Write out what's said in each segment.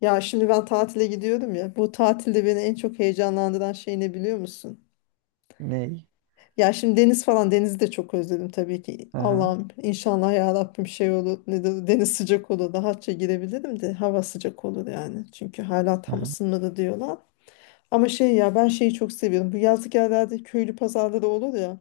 Ya şimdi ben tatile gidiyorum ya. Bu tatilde beni en çok heyecanlandıran şey ne biliyor musun? Ney? Ya şimdi deniz falan denizi de çok özledim tabii ki. Aha, Allah'ım inşallah ya Rabbim şey olur. Deniz sıcak olur. Rahatça girebilirim de hava sıcak olur yani. Çünkü hala tam aha. ısınmadı diyorlar. Ama şey ya ben şeyi çok seviyorum. Bu yazlık yerlerde köylü pazarları olur ya.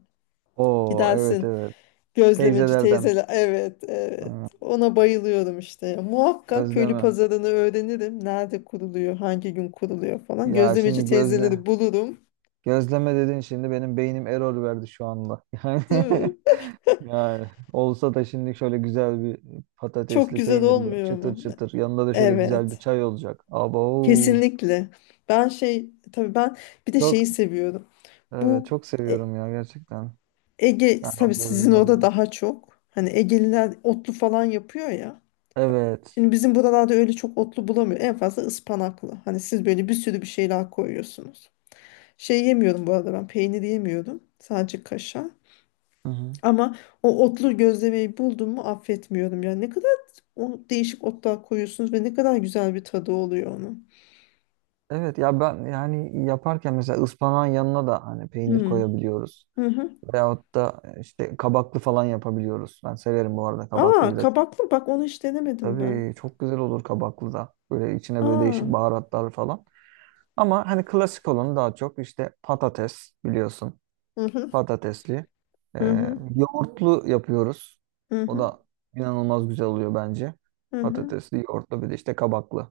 Oo, evet, Gidersin. evet. Gözlemeci Teyzelerden. teyzeler. Evet, evet. Aa, Ona bayılıyorum işte ya. Muhakkak köylü gözleme. pazarını öğrenirim. Nerede kuruluyor, hangi gün kuruluyor falan. Ya Gözlemeci şimdi gözle. teyzeleri bulurum. Gözleme dedin, şimdi benim beynim error verdi şu anda. Yani, Değil mi? yani olsa da şimdi şöyle güzel bir Çok patatesli güzel peynirli olmuyor çıtır mu? çıtır, yanında da şöyle güzel bir Evet. çay olacak. Abo. Kesinlikle. Ben şey tabii ben bir de Çok şeyi seviyorum. evet, Bu çok E- seviyorum ya gerçekten. Ege Ben tabii o sizin gözleme orada dedim. daha çok. Hani Egeliler otlu falan yapıyor ya. Evet. Şimdi bizim buralarda öyle çok otlu bulamıyor. En fazla ıspanaklı. Hani siz böyle bir sürü bir şeyler koyuyorsunuz. Şey yemiyorum bu arada ben peynir yemiyorum. Sadece kaşar. Hı hı. Ama o otlu gözlemeyi buldum mu affetmiyorum. Yani ne kadar o değişik otlar koyuyorsunuz ve ne kadar güzel bir tadı oluyor onun. Evet ya, ben yani yaparken mesela ıspanağın yanına da hani peynir Hmm. koyabiliyoruz. Hı hı. Veyahut da işte kabaklı falan yapabiliyoruz. Ben severim bu arada Aa kabaklıyı da. kabaklı bak onu hiç denemedim ben. Tabii, çok güzel olur kabaklı da. Böyle içine böyle Aa. değişik baharatlar falan. Ama hani klasik olanı daha çok, işte patates biliyorsun. Hı hı. Patatesli. Hı Ee, hı. Yoğurtlu yapıyoruz. Hı O hı. da inanılmaz güzel oluyor bence. Hı hı. Patatesli, yoğurtlu, bir de işte kabaklı.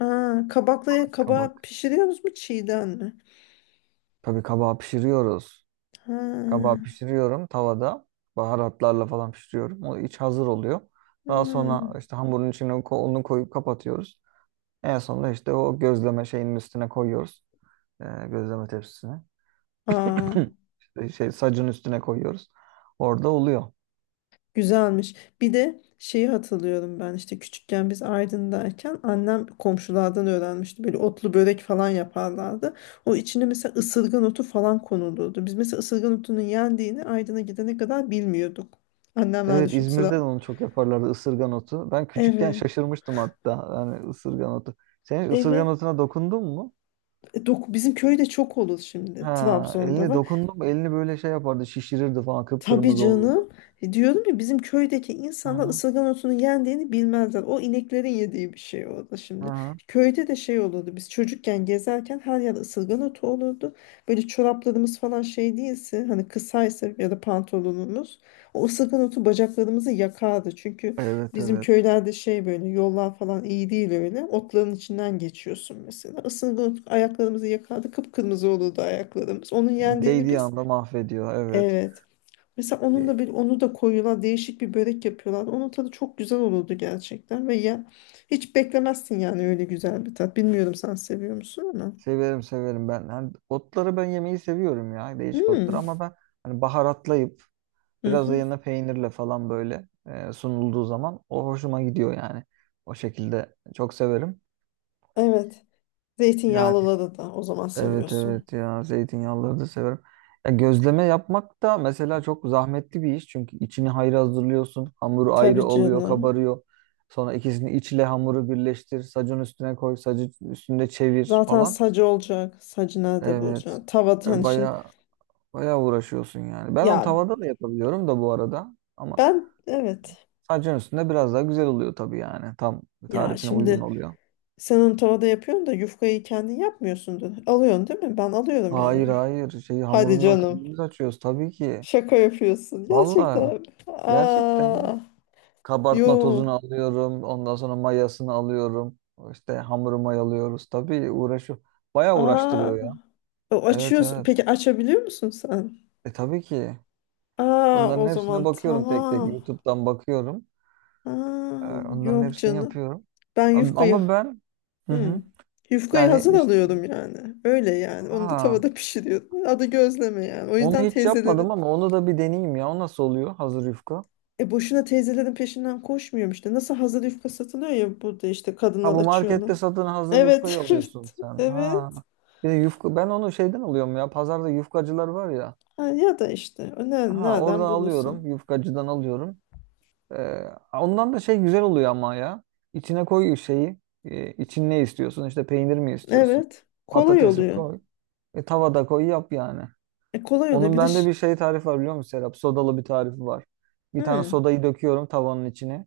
Aa, kabaklıya kabağı Kabak. pişiriyorsunuz mu çiğden mi? Tabii kabağı pişiriyoruz. Kabağı Ha. pişiriyorum tavada. Baharatlarla falan pişiriyorum. O iç hazır oluyor. Daha Hmm. sonra işte hamurun içine onu koyup kapatıyoruz. En sonunda işte o gözleme şeyinin üstüne koyuyoruz. Gözleme tepsisine. Aa. Sacın üstüne koyuyoruz. Orada oluyor. Güzelmiş. Bir de şeyi hatırlıyorum ben işte küçükken biz Aydın'dayken annem komşulardan öğrenmişti. Böyle otlu börek falan yaparlardı. O içine mesela ısırgan otu falan konulurdu. Biz mesela ısırgan otunun yendiğini Aydın'a gidene kadar bilmiyorduk. Annemler Evet, düşün İzmir'de de sıra. onu çok yaparlardı, ısırgan otu. Ben küçükken Evet. şaşırmıştım hatta. Yani ısırgan otu. Sen hiç ısırgan Evet. otuna dokundun mu? E, bizim köyde çok olur şimdi. Ha, Trabzon'da elini var. dokundum, elini böyle şey yapardı, şişirirdi falan, Tabii kıpkırmızı olurdu. canım. E, diyorum ya bizim köydeki Hı insanlar hı. ısırgan otunun yendiğini bilmezler. O ineklerin yediği bir şey orada Hı şimdi. hı. Köyde de şey olurdu. Biz çocukken gezerken her yer ısırgan otu olurdu. Böyle çoraplarımız falan şey değilse hani kısaysa ya da pantolonumuz o ısırgan otu bacaklarımızı yakardı. Çünkü Evet, bizim evet. köylerde şey böyle yollar falan iyi değil öyle. Otların içinden geçiyorsun mesela. Isırgan otu ayaklarımızı yakardı. Kıpkırmızı olurdu ayaklarımız. Onun yendiğini Değdiği biz. anda mahvediyor. Evet. Evet. Mesela onun da bir E, onu da koyuyorlar değişik bir börek yapıyorlar. Onun tadı çok güzel olurdu gerçekten ve ya hiç beklemezsin yani öyle güzel bir tat. Bilmiyorum sen seviyor musun ama. Severim, severim ben. Hani otları ben yemeyi seviyorum ya. Değişik otları, Hmm. ama ben hani baharatlayıp Hı biraz da hı. yanına peynirle falan, böyle sunulduğu zaman o hoşuma gidiyor yani. O şekilde çok severim. Evet. Yani, Zeytinyağlıları da o zaman evet, seviyorsun. evet ya, zeytinyağlıları da severim. Ya, gözleme yapmak da mesela çok zahmetli bir iş. Çünkü içini ayrı hazırlıyorsun. Hamuru ayrı Tabii oluyor, canım. kabarıyor. Sonra ikisini, içle hamuru birleştir. Sacın üstüne koy, sacı üstünde çevir Zaten falan. sacı olacak. Sacı nerede Evet. bulacaksın? Tavada yani şimdi, Baya baya uğraşıyorsun yani. Ben onu ya tavada da yapabiliyorum da bu arada. Ama ben, evet. sacın üstünde biraz daha güzel oluyor tabii yani. Tam Ya tarifine uygun şimdi oluyor. sen onu tavada yapıyorsun da yufkayı kendin yapmıyorsundur. Alıyorsun değil mi? Ben alıyorum yani. Hayır, hayır. Şey, Hadi hamurunu da canım. kendimiz açıyoruz tabii ki. Şaka yapıyorsun. Gerçekten. Vallahi mi? gerçekten ya. Aa, Kabartma yo. tozunu alıyorum. Ondan sonra mayasını alıyorum. İşte hamuru mayalıyoruz. Tabii uğraşıyor. Bayağı Aa. uğraştırıyor ya. O Evet, açıyorsun. evet. Peki açabiliyor musun sen? E, tabii ki. Aa, Onların o zaman hepsine bakıyorum tek tek. tamam. YouTube'dan bakıyorum. Aa, Onların yok hepsini canım. yapıyorum. Ben yufkayı Ama ben, hı . Hmm. hı. Yufkayı Yani hazır işte, alıyordum yani. Öyle yani. Onu da ha, tavada pişiriyordum. Adı gözleme yani. O onu yüzden hiç yapmadım, teyzelerin ama onu da bir deneyeyim ya. O nasıl oluyor hazır yufka? e boşuna teyzelerin peşinden koşmuyorum işte. Nasıl hazır yufka satılıyor ya burada işte Ha, kadınlar bu açıyor onu. markette satın hazır Evet. yufkayı alıyorsun Evet. sen. Ha. Evet. Bir de yufka, ben onu şeyden alıyorum ya. Pazarda yufkacılar var ya. Ha, ya da işte o Ha, nereden oradan alıyorum. bulursun. Yufkacıdan alıyorum. Ee, Ondan da şey güzel oluyor ama ya. İçine koy şeyi. İçin ne istiyorsun? İşte peynir mi istiyorsun? Evet. Kolay Patates mi oluyor. koy? Tavada koy yap yani. E, kolay oluyor. Onun Bir de bende ş-. bir şey tarifi var biliyor musun Serap? Sodalı bir tarifi var. Bir tane Hı. sodayı döküyorum tavanın içine.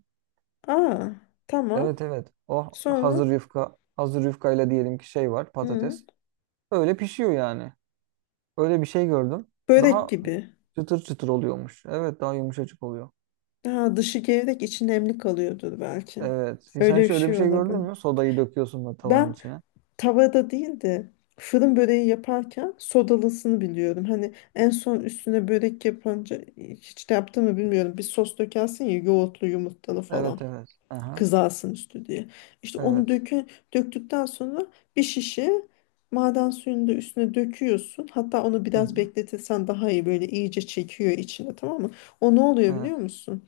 Aa, tamam. Evet, evet. O Sonra. hazır yufka. Hazır yufkayla diyelim ki şey var, Hı. patates. Öyle pişiyor yani. Öyle bir şey gördüm. Börek Daha gibi. çıtır çıtır oluyormuş. Evet, daha yumuşacık oluyor. Ha, dışı gevrek içi nemli kalıyordur belki. Evet. Sen Öyle bir şöyle bir şey şey gördün olabilir. mü? Sodayı döküyorsun da tavanın Ben içine. tavada değil de fırın böreği yaparken sodalısını biliyorum. Hani en son üstüne börek yapınca hiç de yaptığımı bilmiyorum. Bir sos dökersin ya yoğurtlu yumurtalı falan. Evet, evet. Aha. Kızarsın üstü diye. İşte onu Evet. Döktükten sonra bir şişe maden suyunu da üstüne döküyorsun. Hatta onu Hı biraz hı. bekletirsen daha iyi böyle iyice çekiyor içine tamam mı? O ne oluyor Evet. biliyor musun?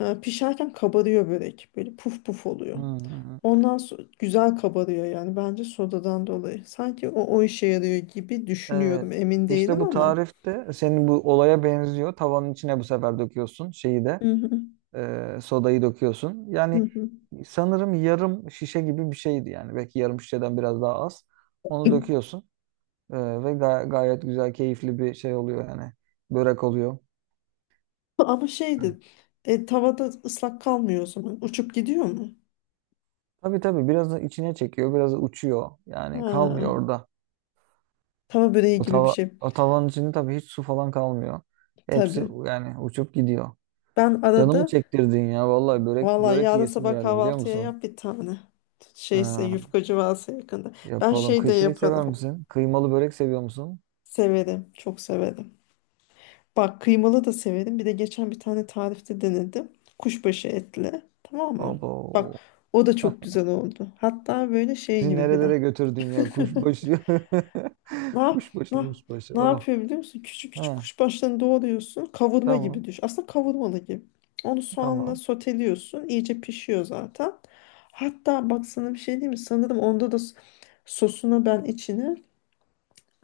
Pişerken kabarıyor börek. Böyle puf puf oluyor. Hı hı hı. Ondan sonra güzel kabarıyor yani bence sodadan dolayı. Sanki o işe yarıyor gibi Evet. düşünüyorum. Emin İşte değilim bu ama. tarifte senin bu olaya benziyor. Tavanın içine bu sefer döküyorsun şeyi de, Hı hı, sodayı döküyorsun. hı Yani hı. sanırım yarım şişe gibi bir şeydi yani. Belki yarım şişeden biraz daha az. Onu döküyorsun. E, ve gayet güzel, keyifli bir şey oluyor yani. Börek oluyor. Ama şeydi, tavada ıslak kalmıyor o zaman. Uçup gidiyor mu? Tabii, tabii biraz da içine çekiyor, biraz da uçuyor. Yani kalmıyor Ha. orada. Tava böreği O, gibi bir tava, şey. o tavanın içinde tabii hiç su falan kalmıyor. Hepsi Tabii. yani uçup gidiyor. Ben Canımı arada çektirdin ya. Vallahi börek, valla börek yarın yiyesim sabah geldi biliyor kahvaltıya musun? yap bir tane. Şeyse Ha, yufkacı varsa yakında. Ben yapalım. şey de Şey yaparım. sever misin? Kıymalı börek seviyor musun? Severim. Çok severim. Bak kıymalı da severim. Bir de geçen bir tane tarifte denedim. Kuşbaşı etli. Tamam mı? Bak Abo. o da çok güzel oldu. Hatta böyle şey Bizi gibi bir de. nerelere götürdün ya, kuşbaşı. Ne, yap- Kuşbaşı, ne, kuşbaşı. ne Oh. yapıyor biliyor musun? Küçük küçük Ha, kuşbaşlarını doğruyorsun. Kavurma tamam. gibi düş. Aslında kavurmalı gibi. Onu soğanla Tamam. soteliyorsun. İyice pişiyor zaten. Hatta bak sana bir şey diyeyim mi? Sanırım onda da sosuna ben içine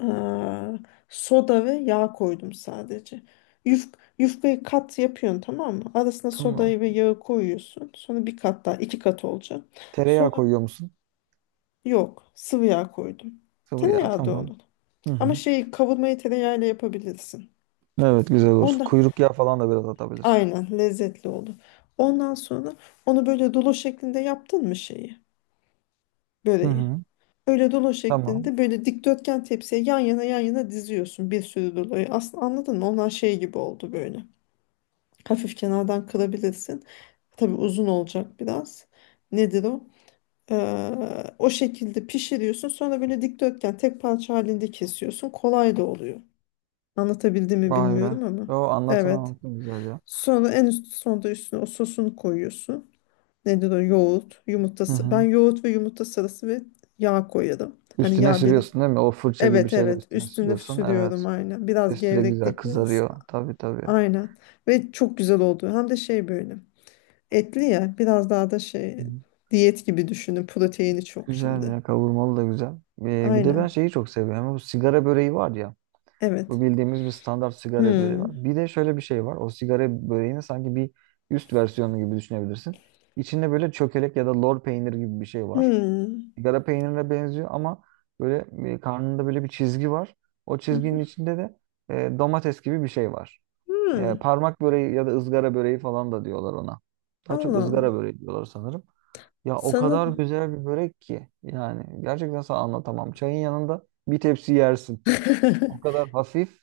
eee, soda ve yağ koydum sadece. Yuf, Yufkayı kat yapıyorsun tamam mı? Arasına Tamam. sodayı ve yağı koyuyorsun. Sonra bir kat daha iki kat olacak. Tereyağı Sonra koyuyor musun? yok sıvı yağ koydum. Sıvı yağ. Tereyağı da Tamam. onun. Hı hı. Ama şeyi kavurmayı tereyağıyla yapabilirsin. Evet, güzel olur. Onda Kuyruk yağı falan da biraz atabilirsin. aynen lezzetli olur. Ondan sonra onu böyle dolu şeklinde yaptın mı şeyi, Hı böreği? hı. Öyle dolu Tamam. şeklinde böyle dikdörtgen tepsiye yan yana yan yana diziyorsun bir sürü doluyu. Aslında anladın mı? Onlar şey gibi oldu böyle. Hafif kenardan kırabilirsin. Tabii uzun olacak biraz. Nedir o? O şekilde pişiriyorsun. Sonra böyle dikdörtgen tek parça halinde kesiyorsun. Kolay da oluyor. Anlatabildim mi Vay be. bilmiyorum ama. Yo, anlatın Evet. anlatın, güzel ya. Sonra en üst sonda üstüne o sosunu koyuyorsun. Nedir o? Yoğurt, Hı yumurtası. Ben hı. yoğurt ve yumurta sarısı ve yağ koyarım. Hani Üstüne yağ bir. sürüyorsun değil mi? O fırça gibi Evet, şeyle evet, üstüne üstüne sürüyorsun. sürüyorum Evet. aynen. Biraz Üstü de güzel gevreklik verirsin. kızarıyor. Tabii, tabii. Aynen. Ve çok güzel oldu. Hem de şey böyle. Etli ya biraz daha da Hı. şey diyet gibi düşünün. Proteini çok Güzel şimdi. ya, kavurmalı da güzel. Bir de ben Aynen. şeyi çok seviyorum. Bu sigara böreği var ya. Evet. Bu bildiğimiz bir standart sigara böreği Hmm. var. Bir de şöyle bir şey var. O sigara böreğinin sanki bir üst versiyonu gibi düşünebilirsin. İçinde böyle çökelek ya da lor peyniri gibi bir şey var. Hmm. Sigara peynirine benziyor, ama karnında böyle bir çizgi var. O çizginin Hmm. içinde de domates gibi bir şey var. Hmm. Parmak böreği ya da ızgara böreği falan da diyorlar ona. Daha çok Allah ızgara Allah. böreği diyorlar sanırım. Ya, o kadar Sanırım. güzel bir börek ki yani, gerçekten sana anlatamam. Çayın yanında bir tepsi yersin. O kadar hafif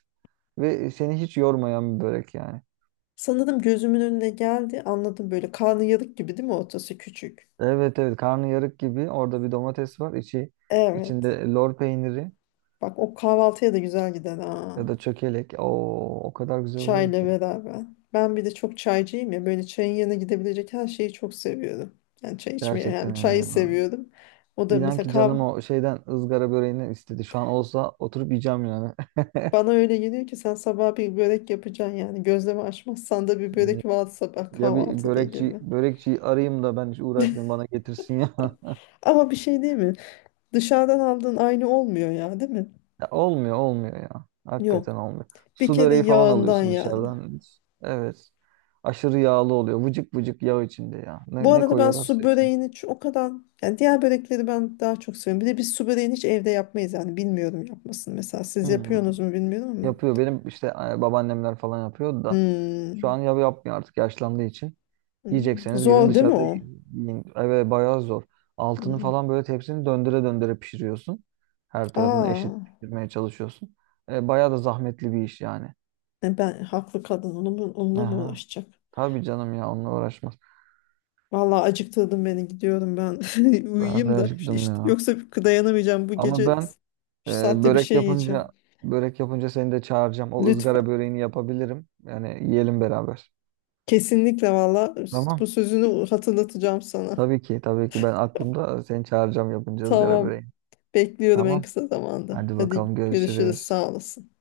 ve seni hiç yormayan bir börek yani. Sanırım gözümün önüne geldi. Anladım böyle karnıyarık gibi değil mi ortası küçük? Evet, evet, karnıyarık gibi, orada bir domates var. İçi, içinde Evet. lor peyniri Bak o kahvaltıya da güzel gider ha. ya da çökelek. Oo, o kadar güzel oluyor Çayla ki. beraber. Ben bir de çok çaycıyım ya. Böyle çayın yanına gidebilecek her şeyi çok seviyorum. Yani çay içmeyi hem Gerçekten öyle çayı ya. seviyorum. O da İnan mesela ki kahve. canım, o şeyden, ızgara böreğinden istedi. Şu an olsa oturup yiyeceğim yani. Bana öyle geliyor ki sen sabah bir börek yapacaksın yani. Gözleme açmazsan da bir Ne- börek var sabah Ya, bir kahvaltıda börekçi gibi. börekçiyi arayayım da ben hiç uğraşmayayım, bana getirsin ya. Ama bir şey değil mi? Dışarıdan aldığın aynı olmuyor ya değil mi? Ya olmuyor, olmuyor ya. Hakikaten Yok. olmuyor. Bir Su kere böreği falan yağından alıyorsun yani. dışarıdan. Evet. Aşırı yağlı oluyor. Vıcık vıcık yağ içinde ya. Bu Ne, ne arada ben su koyuyorlarsa içine. böreğini o kadar yani diğer börekleri ben daha çok seviyorum. Bir de biz su böreğini hiç evde yapmayız yani bilmiyorum yapmasını. Mesela siz Hmm. yapıyorsunuz mu bilmiyorum ama. Yapıyor. Benim işte babaannemler falan yapıyordu da. Şu an Hmm. ya yapmıyor artık, yaşlandığı için. Hmm. Yiyecekseniz gidin Zor değil mi dışarıda o? yiyin. Evet, bayağı zor. Altını Hmm. falan böyle, tepsini döndüre döndüre pişiriyorsun. Her tarafını Aa, eşit pişirmeye çalışıyorsun. Bayağı da zahmetli bir iş yani. Ben haklı kadın onu mu, onunla mı Aha. uğraşacak? Tabii canım ya, onunla uğraşmaz. Vallahi acıktırdın beni gidiyorum ben Ben de uyuyayım da acıktım işte ya. yoksa dayanamayacağım bu Ama gece ben e, şu saatte bir börek şey yiyeceğim. yapınca börek yapınca seni de çağıracağım. O ızgara Lütfen. böreğini yapabilirim. Yani yiyelim beraber. Kesinlikle valla Tamam. bu sözünü hatırlatacağım sana. Tabii ki, tabii ki, ben aklımda, seni çağıracağım yapınca ızgara Tamam. böreğini. Bekliyorum en Tamam. kısa zamanda. Hadi Hadi bakalım, görüşürüz. görüşürüz. Sağ olasın.